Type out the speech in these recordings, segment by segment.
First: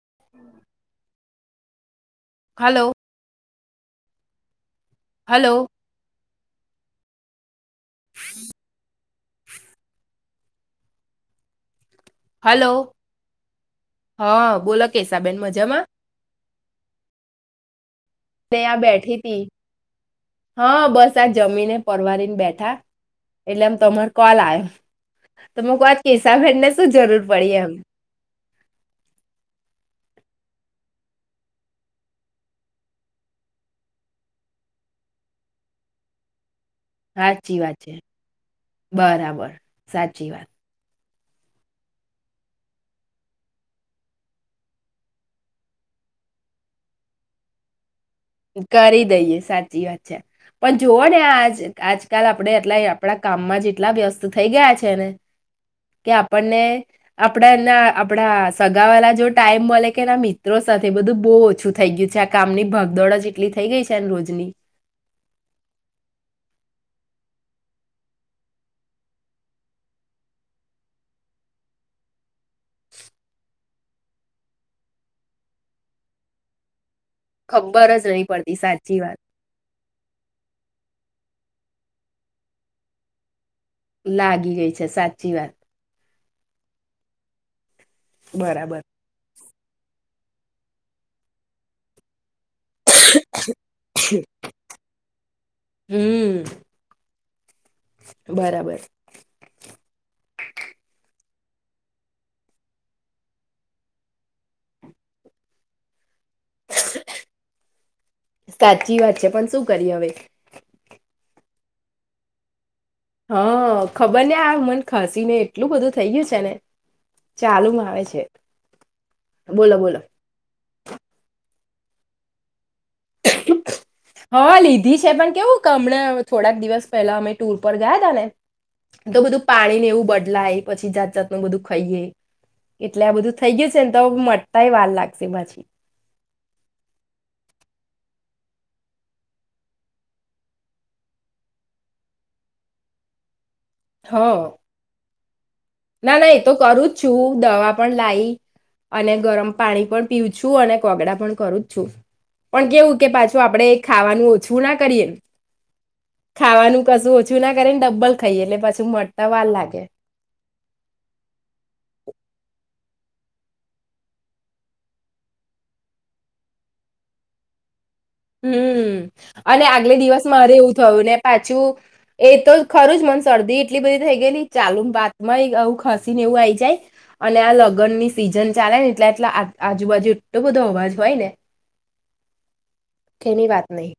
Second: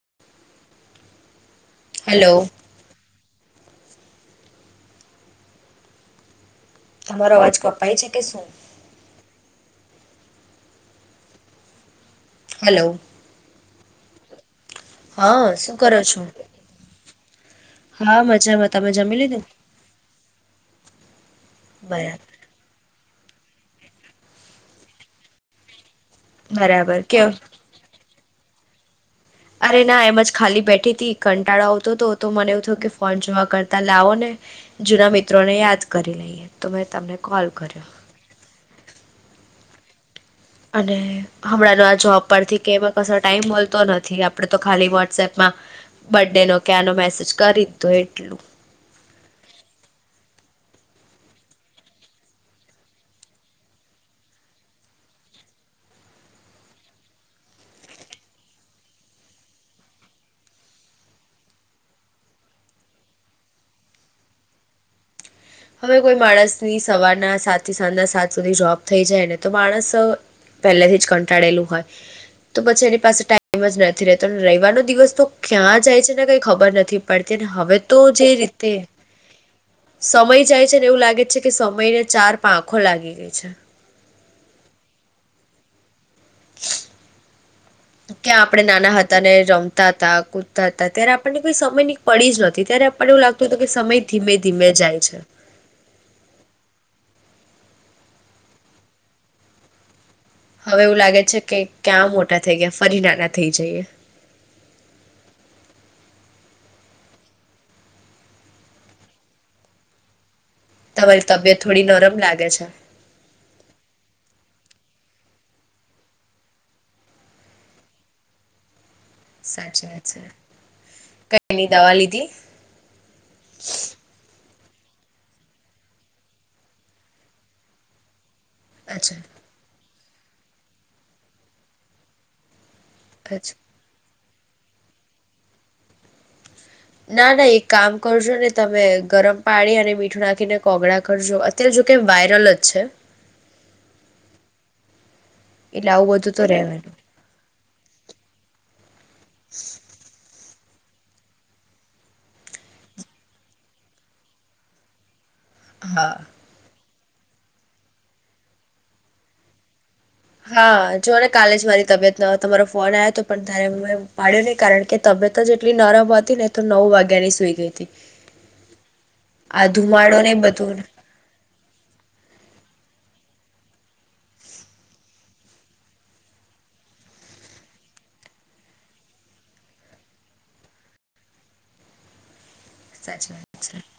[inaudible] Hello hello hello તમારો અવાજ કપાય છે કે શું? હલો હા બોલો કેસાબેન હા શું મજામાં કરો છું? હા ને મજામાં આ તમે બેઠી જમી તી લીધું હા બસ. જમીને બરાબર પરવારીને બેઠા. એટલે આમ તમાર કોલ આવે તોમ વાત. કેસાભર ને શું બરાબર જરૂર કેવ પડી એમ. અરે ના એમજ ખાલી બેઠી હતીથી કંટાળો આવતો હતો તો મને એવું થયું કે ફોન જોવા કરતા લાવો ને જૂના મિત્રોને યાદ કરી લઈએ. તો મેં તમને કોલ સાચી વાત કર્યો. છે બરાબર સાચી વાત અને હમણાંનો આ જોબ પરથી કેમાં કો ટાઈમ મળલતો નથી આપડે તો ખાલી વોટ્સએપમાં બર્ ડેનોો કે આનો મેસેજ કરી દીધો એ કરી દઈએ સાચી વાત છે. પણ જોુઓ ને આ આજકાલ આપણેે એટલા આપણા કામમાં જ એટલા વ્યસ્ત થઈ ગયા છે ને કે આપણને આપણા એના આપણા સગાવાલા જો ટાઈમ મળે કે એના મિત્રો સાથે બધું બહુ ઓછું થઈ ગયું છે આ કામની ભગદોડ જ. જેટલી થઈ ગઈ છે એ રોજની. હવે કોઈ માણસની સવારના સાત થી સાંજના સાત સુધી જોપ થઈ જાય ને તો માણસ પહેલાથી જ કંટાળેલું હોય તો પછી એની પાસે ટાઈમ જ નથી રતો રવાનો દિવસ તો ક્યાં જાય છે ને કઈ ખબર નથી પડતી હવે ખબર તો જ નહીં જે પડતી રીતે સાચી વાત સમય જાય છે ને એવું લાગે છે, કે સમય ને ચાર પાંખો લાગી ગઈ છે. લાગી ગઈ છે સાચી વાત. ક્યાં આપડે બરાબર નાના હતા ને રમ તાતા કૂદતા હતા ત્યારે આપણને કોઈ સમયની પડી જ ન‌હતી. ત્યારે આપને એવું લાગતું હતું કે સમય ધીમે ધીમે જાય છે. હમ બરાબર. હવે એવું લાગે છે કે ક્યાં મોટા થઈ ગયા ફરી નાના થઈ જઈએ. [inaudible] સાચી વાત છે પણ શું કરીએ હવે? તમારી તબિયત થોડી નરમ લાગે છે. હા ખબરને આ મને ખસીને એટલું બધું થઈ ગયું છે ને ચાલુમાં આવે છે. બોલો સાચી બોલો વાત છે. તેની દવા લીધી? હા લીધી છે પણ કેવું કે હમણાં થોડાક દિવસ પહેલા અમે ટુર પર ગયા તા ને અચ્છા તો બધું પાણીને એવું બદલાય પછી જાત જાતનું બધું ખાઈએ. એટલે આ બધું થઈ અચ્છા ગયું છે ને તો તાય વાર લાગશે પાછી. ના ના એક કામ કરજો ને તમે ગરમ પાણી અને મીઠું નાખીને કોગળા કરજો અત્યારે જો કે વાયરલ જ છે. હા. એટલે આવું ના ના બધું એ તો કરું જ રહેવાનું છું. દવા પણ લાઈ અને ગરમ પાણી પણ પીવું છું. [unintelligible] અને કોગડા પણ કરું જ છું પણ કેવું કે પાછું આપણે ખાવાનું ઓછું ના કરીએ. હા. ખાવાનું કશું ઓછું ના કરે ને ડબ્બલ ખાઈએ એટલે પાછું મટતા વાર લાગે. હા જો ને કાલે જ મારી તબિયત ન તમારો ફોન આવયો હતો પણ ત્યારે મે પાડ્યો નહી કારણ કે તબિયત જ એટલી નરમ હતી ને તો નવ વાગ્યાની સુઈ ગઈ હતી. હમ્મ અને આ આગલે ધુમાડો દિવસ ને મારે એવું બધું થયું ને પાછું એ તો ખરું જ મને શરદી એટલી બધી થઈ ગયેલી ચાલુ બાત માંય આવું ખસી ને એવું આઈ જાય અને આ લગ્નની સિઝન ચાલેને એટલે આટલા આજુબાજુ એટલો બધો અવાજ હોય ને સાચી તેની વાત છે નહી.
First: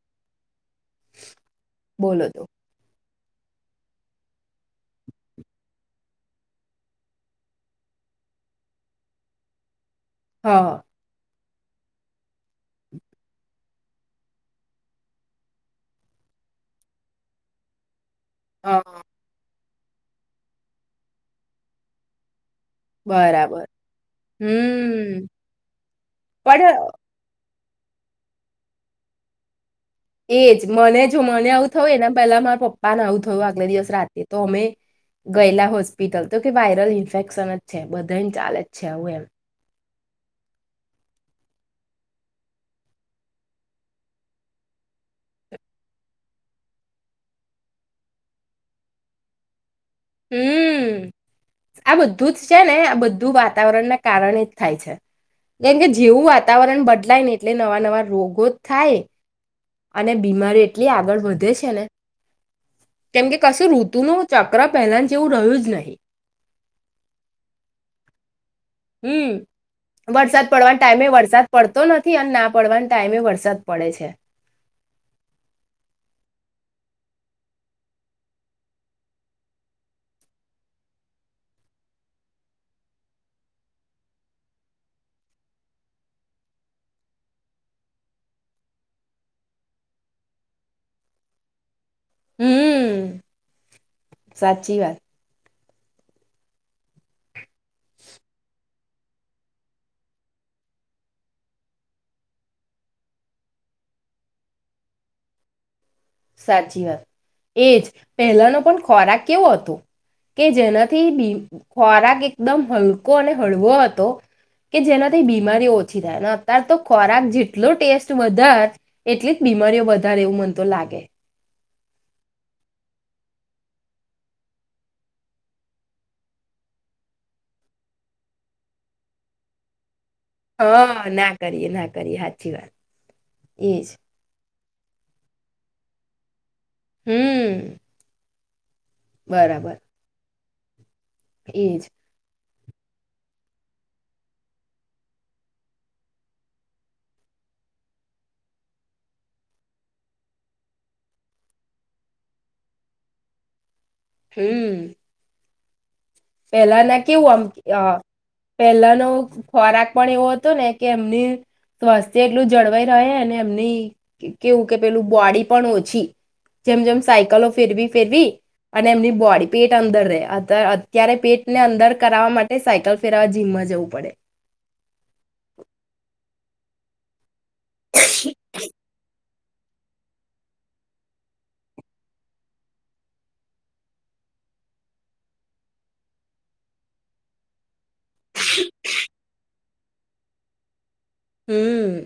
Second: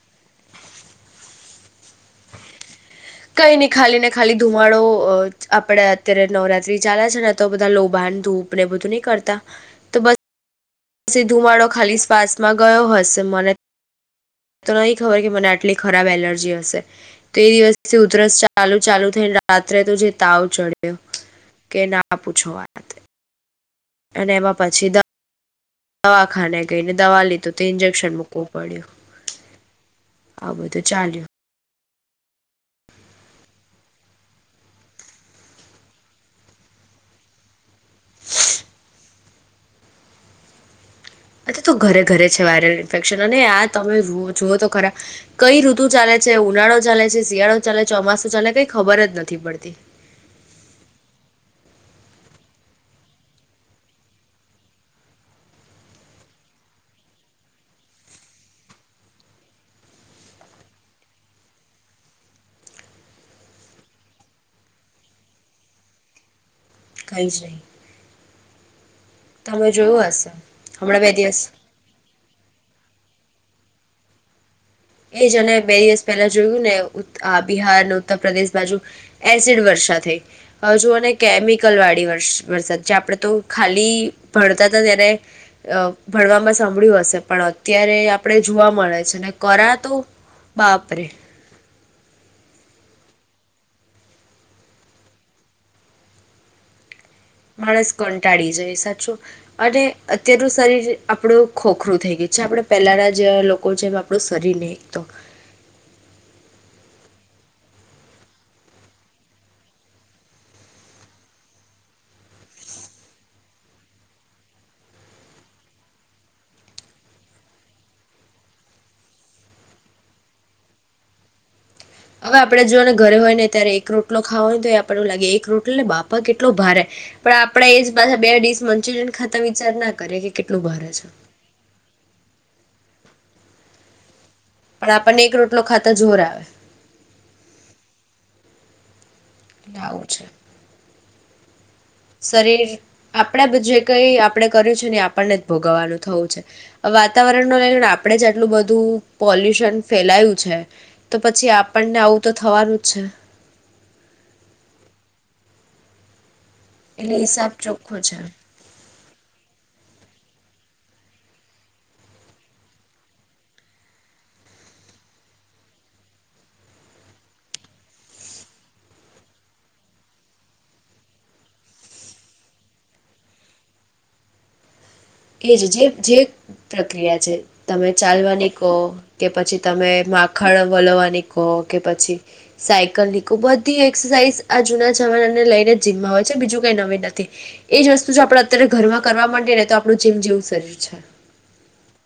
બોલો તો. કઈ નઈ ખાલી ને ખાલી ધુમાડો આપડે અત્યારે નવરાત્રી ચાલે છે ને તો બધા લોભાન ધૂપ ને બધું નહી કરતા તો બસ હા. એ ધુમાડો ખાલી શ્વાસમાં ગયો હશે મને તો નહી ખબર કે મને આટલી ખરાબ એલર્જી હશે તો એ દિવસ ઉુદરસ ચાલુ હા ચાલુ થઈને રાત્રેતો જે તાવ ચડ્યો કે ના પૂછો વાત. બરાબર. અને એમાં પછી હમ દવાખાને પણ ગઈને દવા લીધું. તો ઇન્જેક્શન મૂકવું પડ્યું. આ એજ બધું મને ચાલ્યું જો મને આવું તો એના પહેલા મારા પપ્પાને આવું થયું આગલા દિવસ રાતે તો અમે ગયેલા હોસ્પિટલ તો કે વાયરલ ઇન્ફેક્શન જ છે બધાને ચાલે જ છે આવું એમ. આજે તો ઘરે ઘરે છે વાયરલ ઇન્ફેક્શન અને આ તમે જુઓ તો ખરા કઈ ઋતુ ચાલે છે ઉનાળો ચાલે છે શિયાળો ચાલે ચોમાસું ચાલે છે કઈ ખબર જ નથી પડતી. હમ્મ આ બધું જ છે ને આ બધું વાતાવરણના કારણે જ થાય છે કેમ કે જેવું વાતાવરણ બદલાય ને એટલે નવા નવા રોગો જ થાય. અને બીમારી એટલી આગળ વધે છે ને કેમકે કશું ઋતુનું ચક્ર પહેલાન જેવું રહ્યું જ નહી. કઈ જ નઈ. હમ્મ વરસાદ પડવાના હમણાં ટાઈમે બે દિવસ વરસાદ પડતો નથી અને ના પડવાન ટાઈમે વરસાદ પડે છે. એ જ અને બે દિવસ પહેલા જોયું ને ઉત્ત આ બિહારન ઉત્તર પ્રદેશ બાજુ એસિડ વર્ષા થઈ હવે જુઓ ને કેમિકલ વાળી વરસ વરસાદ જે આપડે તો ખાલી ભણતાતા ત્યારે અ ભણવામાં સાંભળ્યું હશે પણ અત્યારે આપડે જોવા મળે છે ને કરાતો બાપરે. હમ્મ સાચી વાત. માણસ કંટાળી જાય સાચું અને અત્યારનું શરીર જે આપડુ ખોખરું થઈ ગયું છે આપડે પહેલાના જે લોકો છે એમ આપણું શરીર નહી એક તો. સાચી વાત એજ પહેલાનો પણ ખોરાક કેવો હતો કે જેનાથી બિ ખોરાક એકદમ હલકો અને હળવો હતો કે જેનાથી બીમારીઓ ઓછી થાય અને અતારતો ખોરાક જેટલો ટેસ્ટ વધાર એટલી જ બીમારીઓ વધાર એવું મન તો લાગે. હવે આપડે જો ને ઘરે હોય ને ત્યારે એક રોટલો ખાવો હોયને તો ય આપડને એવુ લાગે એક રોટલો એટલે બાપા કેટલો ભારે પણ આપડે એ જ પાછા બે ડીશ મંચુરિયન ખાતા વિચાર ના કરીએ કે કેટલું ભારે હા છે ના કરીએ ના કરીએ હાચી વાત એજ. પણ આપડને એક રોટલો ખાતા જોર આવે. હમ્મ. લાવું છે. એજ. શરીર આપડા જે કઈ આપડે કર્યું છે ને આપડને જ ભોગવવાનું થવું છે વાતાવરણ ન લઈને આપણે જ આટલું બધું પોલ્યુશન ફેલાયું છે તો પછી આપણને આવું તો થવાનું જ છે. હમ્મ. પેલા ના એટલે કેવું આમ હિસાબ અ ચોખ્ખો છે. પેલા નો ખોરાક પણ એવો હતો ને કે એમની સ્વાસ્થ્ય એટલું જળવાઈ રહે અને એમની કેવું કે પેલું બોડી પણ ઓછી જેમ જેમ સાયકલો ફેરવી ફેરવી અને એમની બોડી પેટ અંદર રહે અતાર અતાર ત્યારે પેટને અંદર કરાવવા માટે સાયકલ ફેરવા જીમમાં જવું પડે. એજ જે જે પ્રક્રિયા છે. તમે ચાલવાની કો કે પછી તમે માખણ વલોવાની કો કે પછી સાયકલ નીકો બધી એક્સરસાઇઝ આ જુના જમાના ને લઈને જીમમાં હોય છે બીજું કઈ નવી નથી એજ વસ્તુ જો આપડે અત્યારે ઘરમાં કરવા મંડીએને તો આપડુ જીમ જેવું જ શરીર છે હમ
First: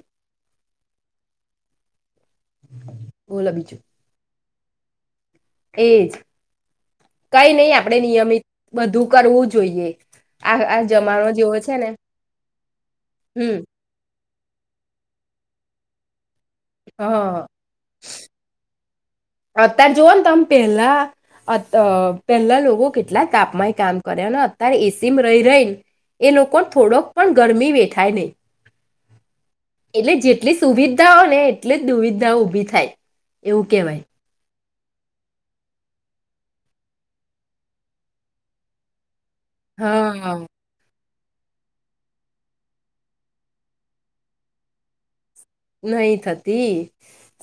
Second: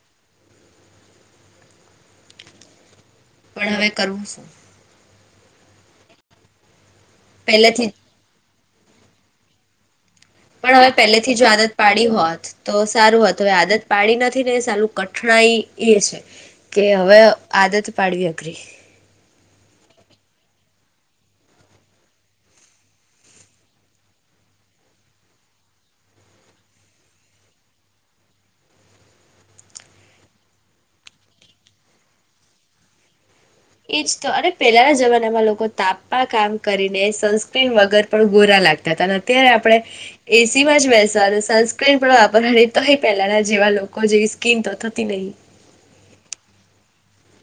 [inaudible] પણ હવે કરવું શું એ જ કઈ નઈ પહેલેથી આપડે નિયમિત બધું કરવું જોઈએ આ પણ આ હવે જમાનો પહેલેથી જો જેવો છે આદત ને પાડી હોત તો સારું હોત હવે હમ આદત પાડી નથી ને સાલું કઠનાઈ એ છે કે હ હવે આદત પાડવી અઘરી અતાર જોવોન તમ પેલા અત અ પેલ્લા લોકો કેટલા તાપમાંય કામ કરે અને અત્યારે એસીમાં રહી રહીને એ લોકો થોડોક પણ ગરમી વેઠાય નય. એટલે જેટલી સુવિધાઓને એટલી જ દુવિધાઓ ઊભી થાય. એવું કેવાય. એજ તો અરે પેલાના જમાનામાં લોકો તાપમાં કામ કરીને સનસ્ક્રીન વગર પણ ગોરા લાગતા હતા અત્યારે આપરે હા એસીમાં જ બેસી સનસ્ક્રીન પણ વાપરની તોય પેલાના જેવા લોકો જેવી સ્કીિન તો થતી નય. નય થતી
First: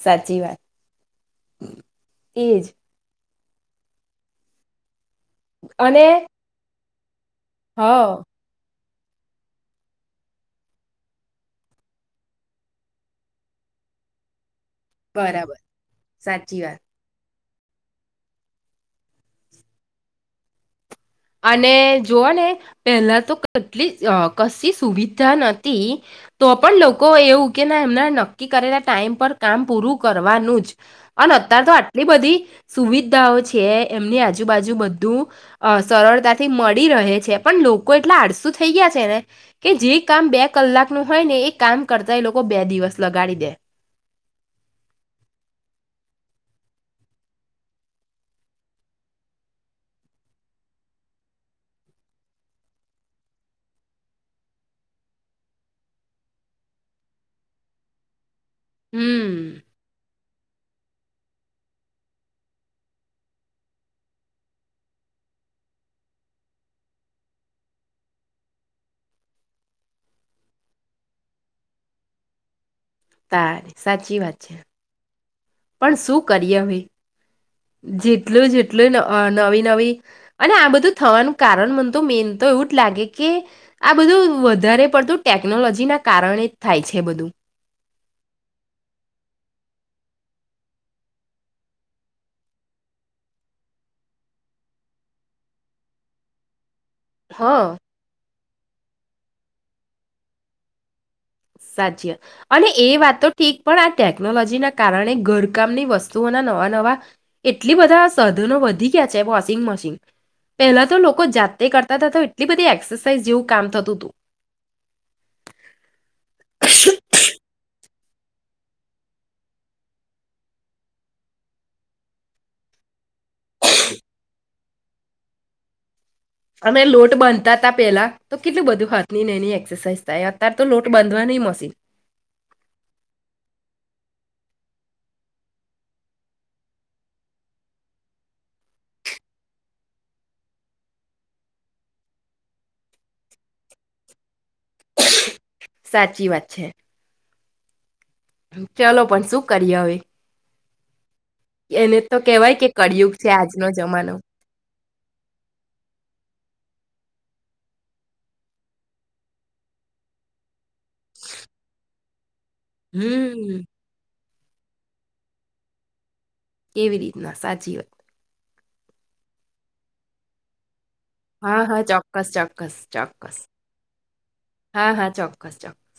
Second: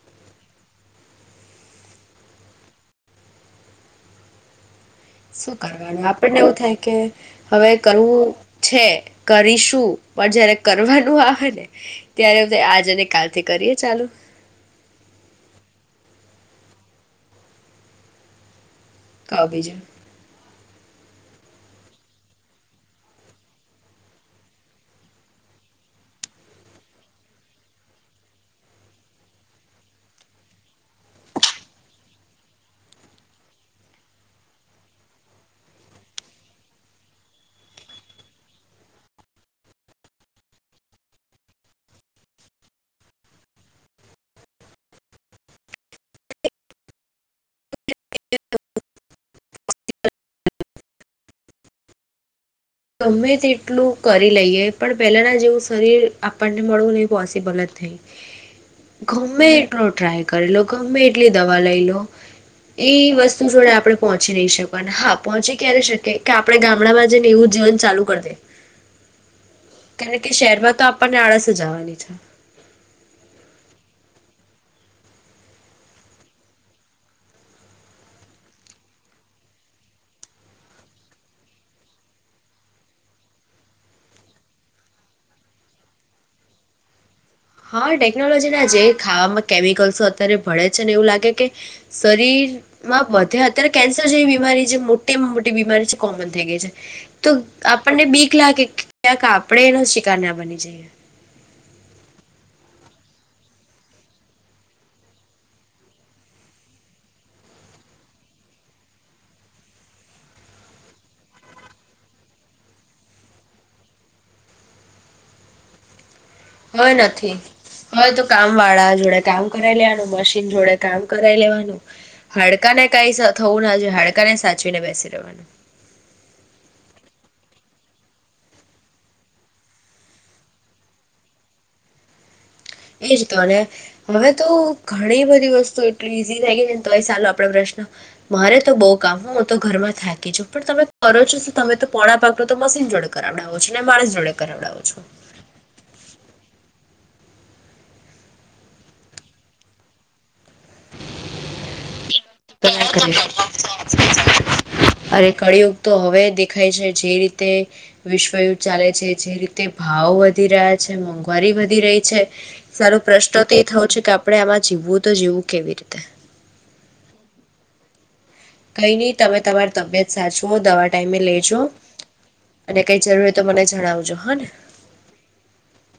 સાચી વાત, એજ. શું અને કરવાનું આપણને એવું થાય કે. હવે હ કરવું છે. કરીશું પણ જયારે કરવાનું આવે ને ત્યારે આજ અને કાલથી કરીએ ચાલો. બરાબર સાચી વાત. [unintelligible] અને જોવોને પહેલા તો કેટલી અ કશી સુવિધા નથી તો પણ લોકો એવું કે ના એમના નક્કી કરેલા ટાઈમ પર કામ પૂરું કરવાનું જ અને અતારતો આટલી બધી સુવિધાઓ છે એમની આજુબાજુ બધું અ સરળતાથી મળી રહે છે પણ લોકો એટલા આળસું થઈ ગયા છે ને કે જે કામ બે કલાક નું હોય ને એ કામ કરતા એ લોકો બે દિવસ લગાડી દે. [inaudible] [inaudible] ગમે તેટલું કરી લઈએ પણ પહેલાના જેવું શરીર આપણને મળવું ની પોસિબલ જ નઈ. ગમ્મે હમ એટલો ટ્રાય કરીલો ગમ્મે એટલી દવા લઈ લો એ વસ્તુ જોડે આપણે પહોંચી નય શકવાનાં હા પહોંચી ક્યારે શકીએ કે આપણે ગામડામાં જેમ એવુંજ જીવન ચાલુ કર દે [inaudible] [unintelligible] શેરમાં તો આપણને આળસ જ આવાની છે. તા સાચી વાત છે, પણ શું કરીએ હવે જેટલું જેટલું અ નવી નવી અને આ બધું થવાનું કારણ મનતો મેનતો એવું જ લાગે કે આ બધું વધારે પડતું ટેકનોલોજીનાં કારણે જ થાય છે બધું. હવે ટેકનોલોજીના જે ખાવામાં કેમિકલ્સો અત્યારે ભળે છે ને એવું લાગે કે શરીરમાં બધે અત્યારે કેન્સર જેવી બીમારી જે મોટીમાં મોટી બીમારી છે કોમન થઈ ગઈ છે. તો હા આપણને બીક લાગે. ક્યાંક આપરે એનો શિકારના બની જઈએ. સાચીયા અને એ વાત તો ઠીક પણ આ ટેકનોલોજીના કારણે ઘરકામની વસ્તુઓના નવા નવા એટલી બધા સાધનો વધી ગયા છે વોશિંગમશીન પહેલા તો લોકો જાતે કરતા હતા તો એટલી બધી એક્સસાઇઝ જેવું કામ થતુંતું. [inaudible] કય નથી. હવે તો કામવાળા જોડે કામ કરાય લેવાનું મશીન જોડે કામ કરાય લેવાનું હાડકા ને કાંઈ થવું ના [unintelligible] હાડકા ને સાચ [unintelligible] બેસી રહેવાનું. અને લોટ બાંધતા હતા પેલા તો કેટલું બધું હાથનીને એની એક્સસાાઈઝ થાય અત્યારે તો લોટ બાંધવાની મશીન. એજ તો [unintelligible] હવે તો ઘણી બધી વસ્તુ એટલી ઈઝી થઈ ગઈ છેને તોયે ચાલો આપરે પ્રશ્ન મારેતો બઉુ કામ હું તો ઘરમાં થાકી છું પણ તમે કરો છો તમે તો પોણા પાકનું તો મશીન જોડે કરાવડાવો છો ને માણસ જોડે. કરાવડાવો છો સાચી વાત છે. ચલો પણ શું કરીએ હવે [inaudible] એને તો કેવાય કે તો ના કળિયુગ કરીએ છે આજનો જમાનો. અરે કળિયુગ તો હવે દેખાય છે જે રીતે વિશ્વયુદ્ધ ચાલે છે જે રીતે ભાવો વધી રહ્યા છે મોંઘવારી વધી રહી છે. તારો પ્રશ્ન તે હમ થયો છે કે આપ- આપણે આમાં જીવવું તો જીવવું કેવી રીતે. કેવી રીતના સાચી વાત. કઈની તમે તમારી તબિયત સાચવો દવા ટાઈમે લેજો હા હા ચોક્કસ ચોક્કસ અને કઈ જરૂર હોય ચોક્કસ તો મને જણાવજો હા ને હા હા ચોક્કસ ચોક્કસ.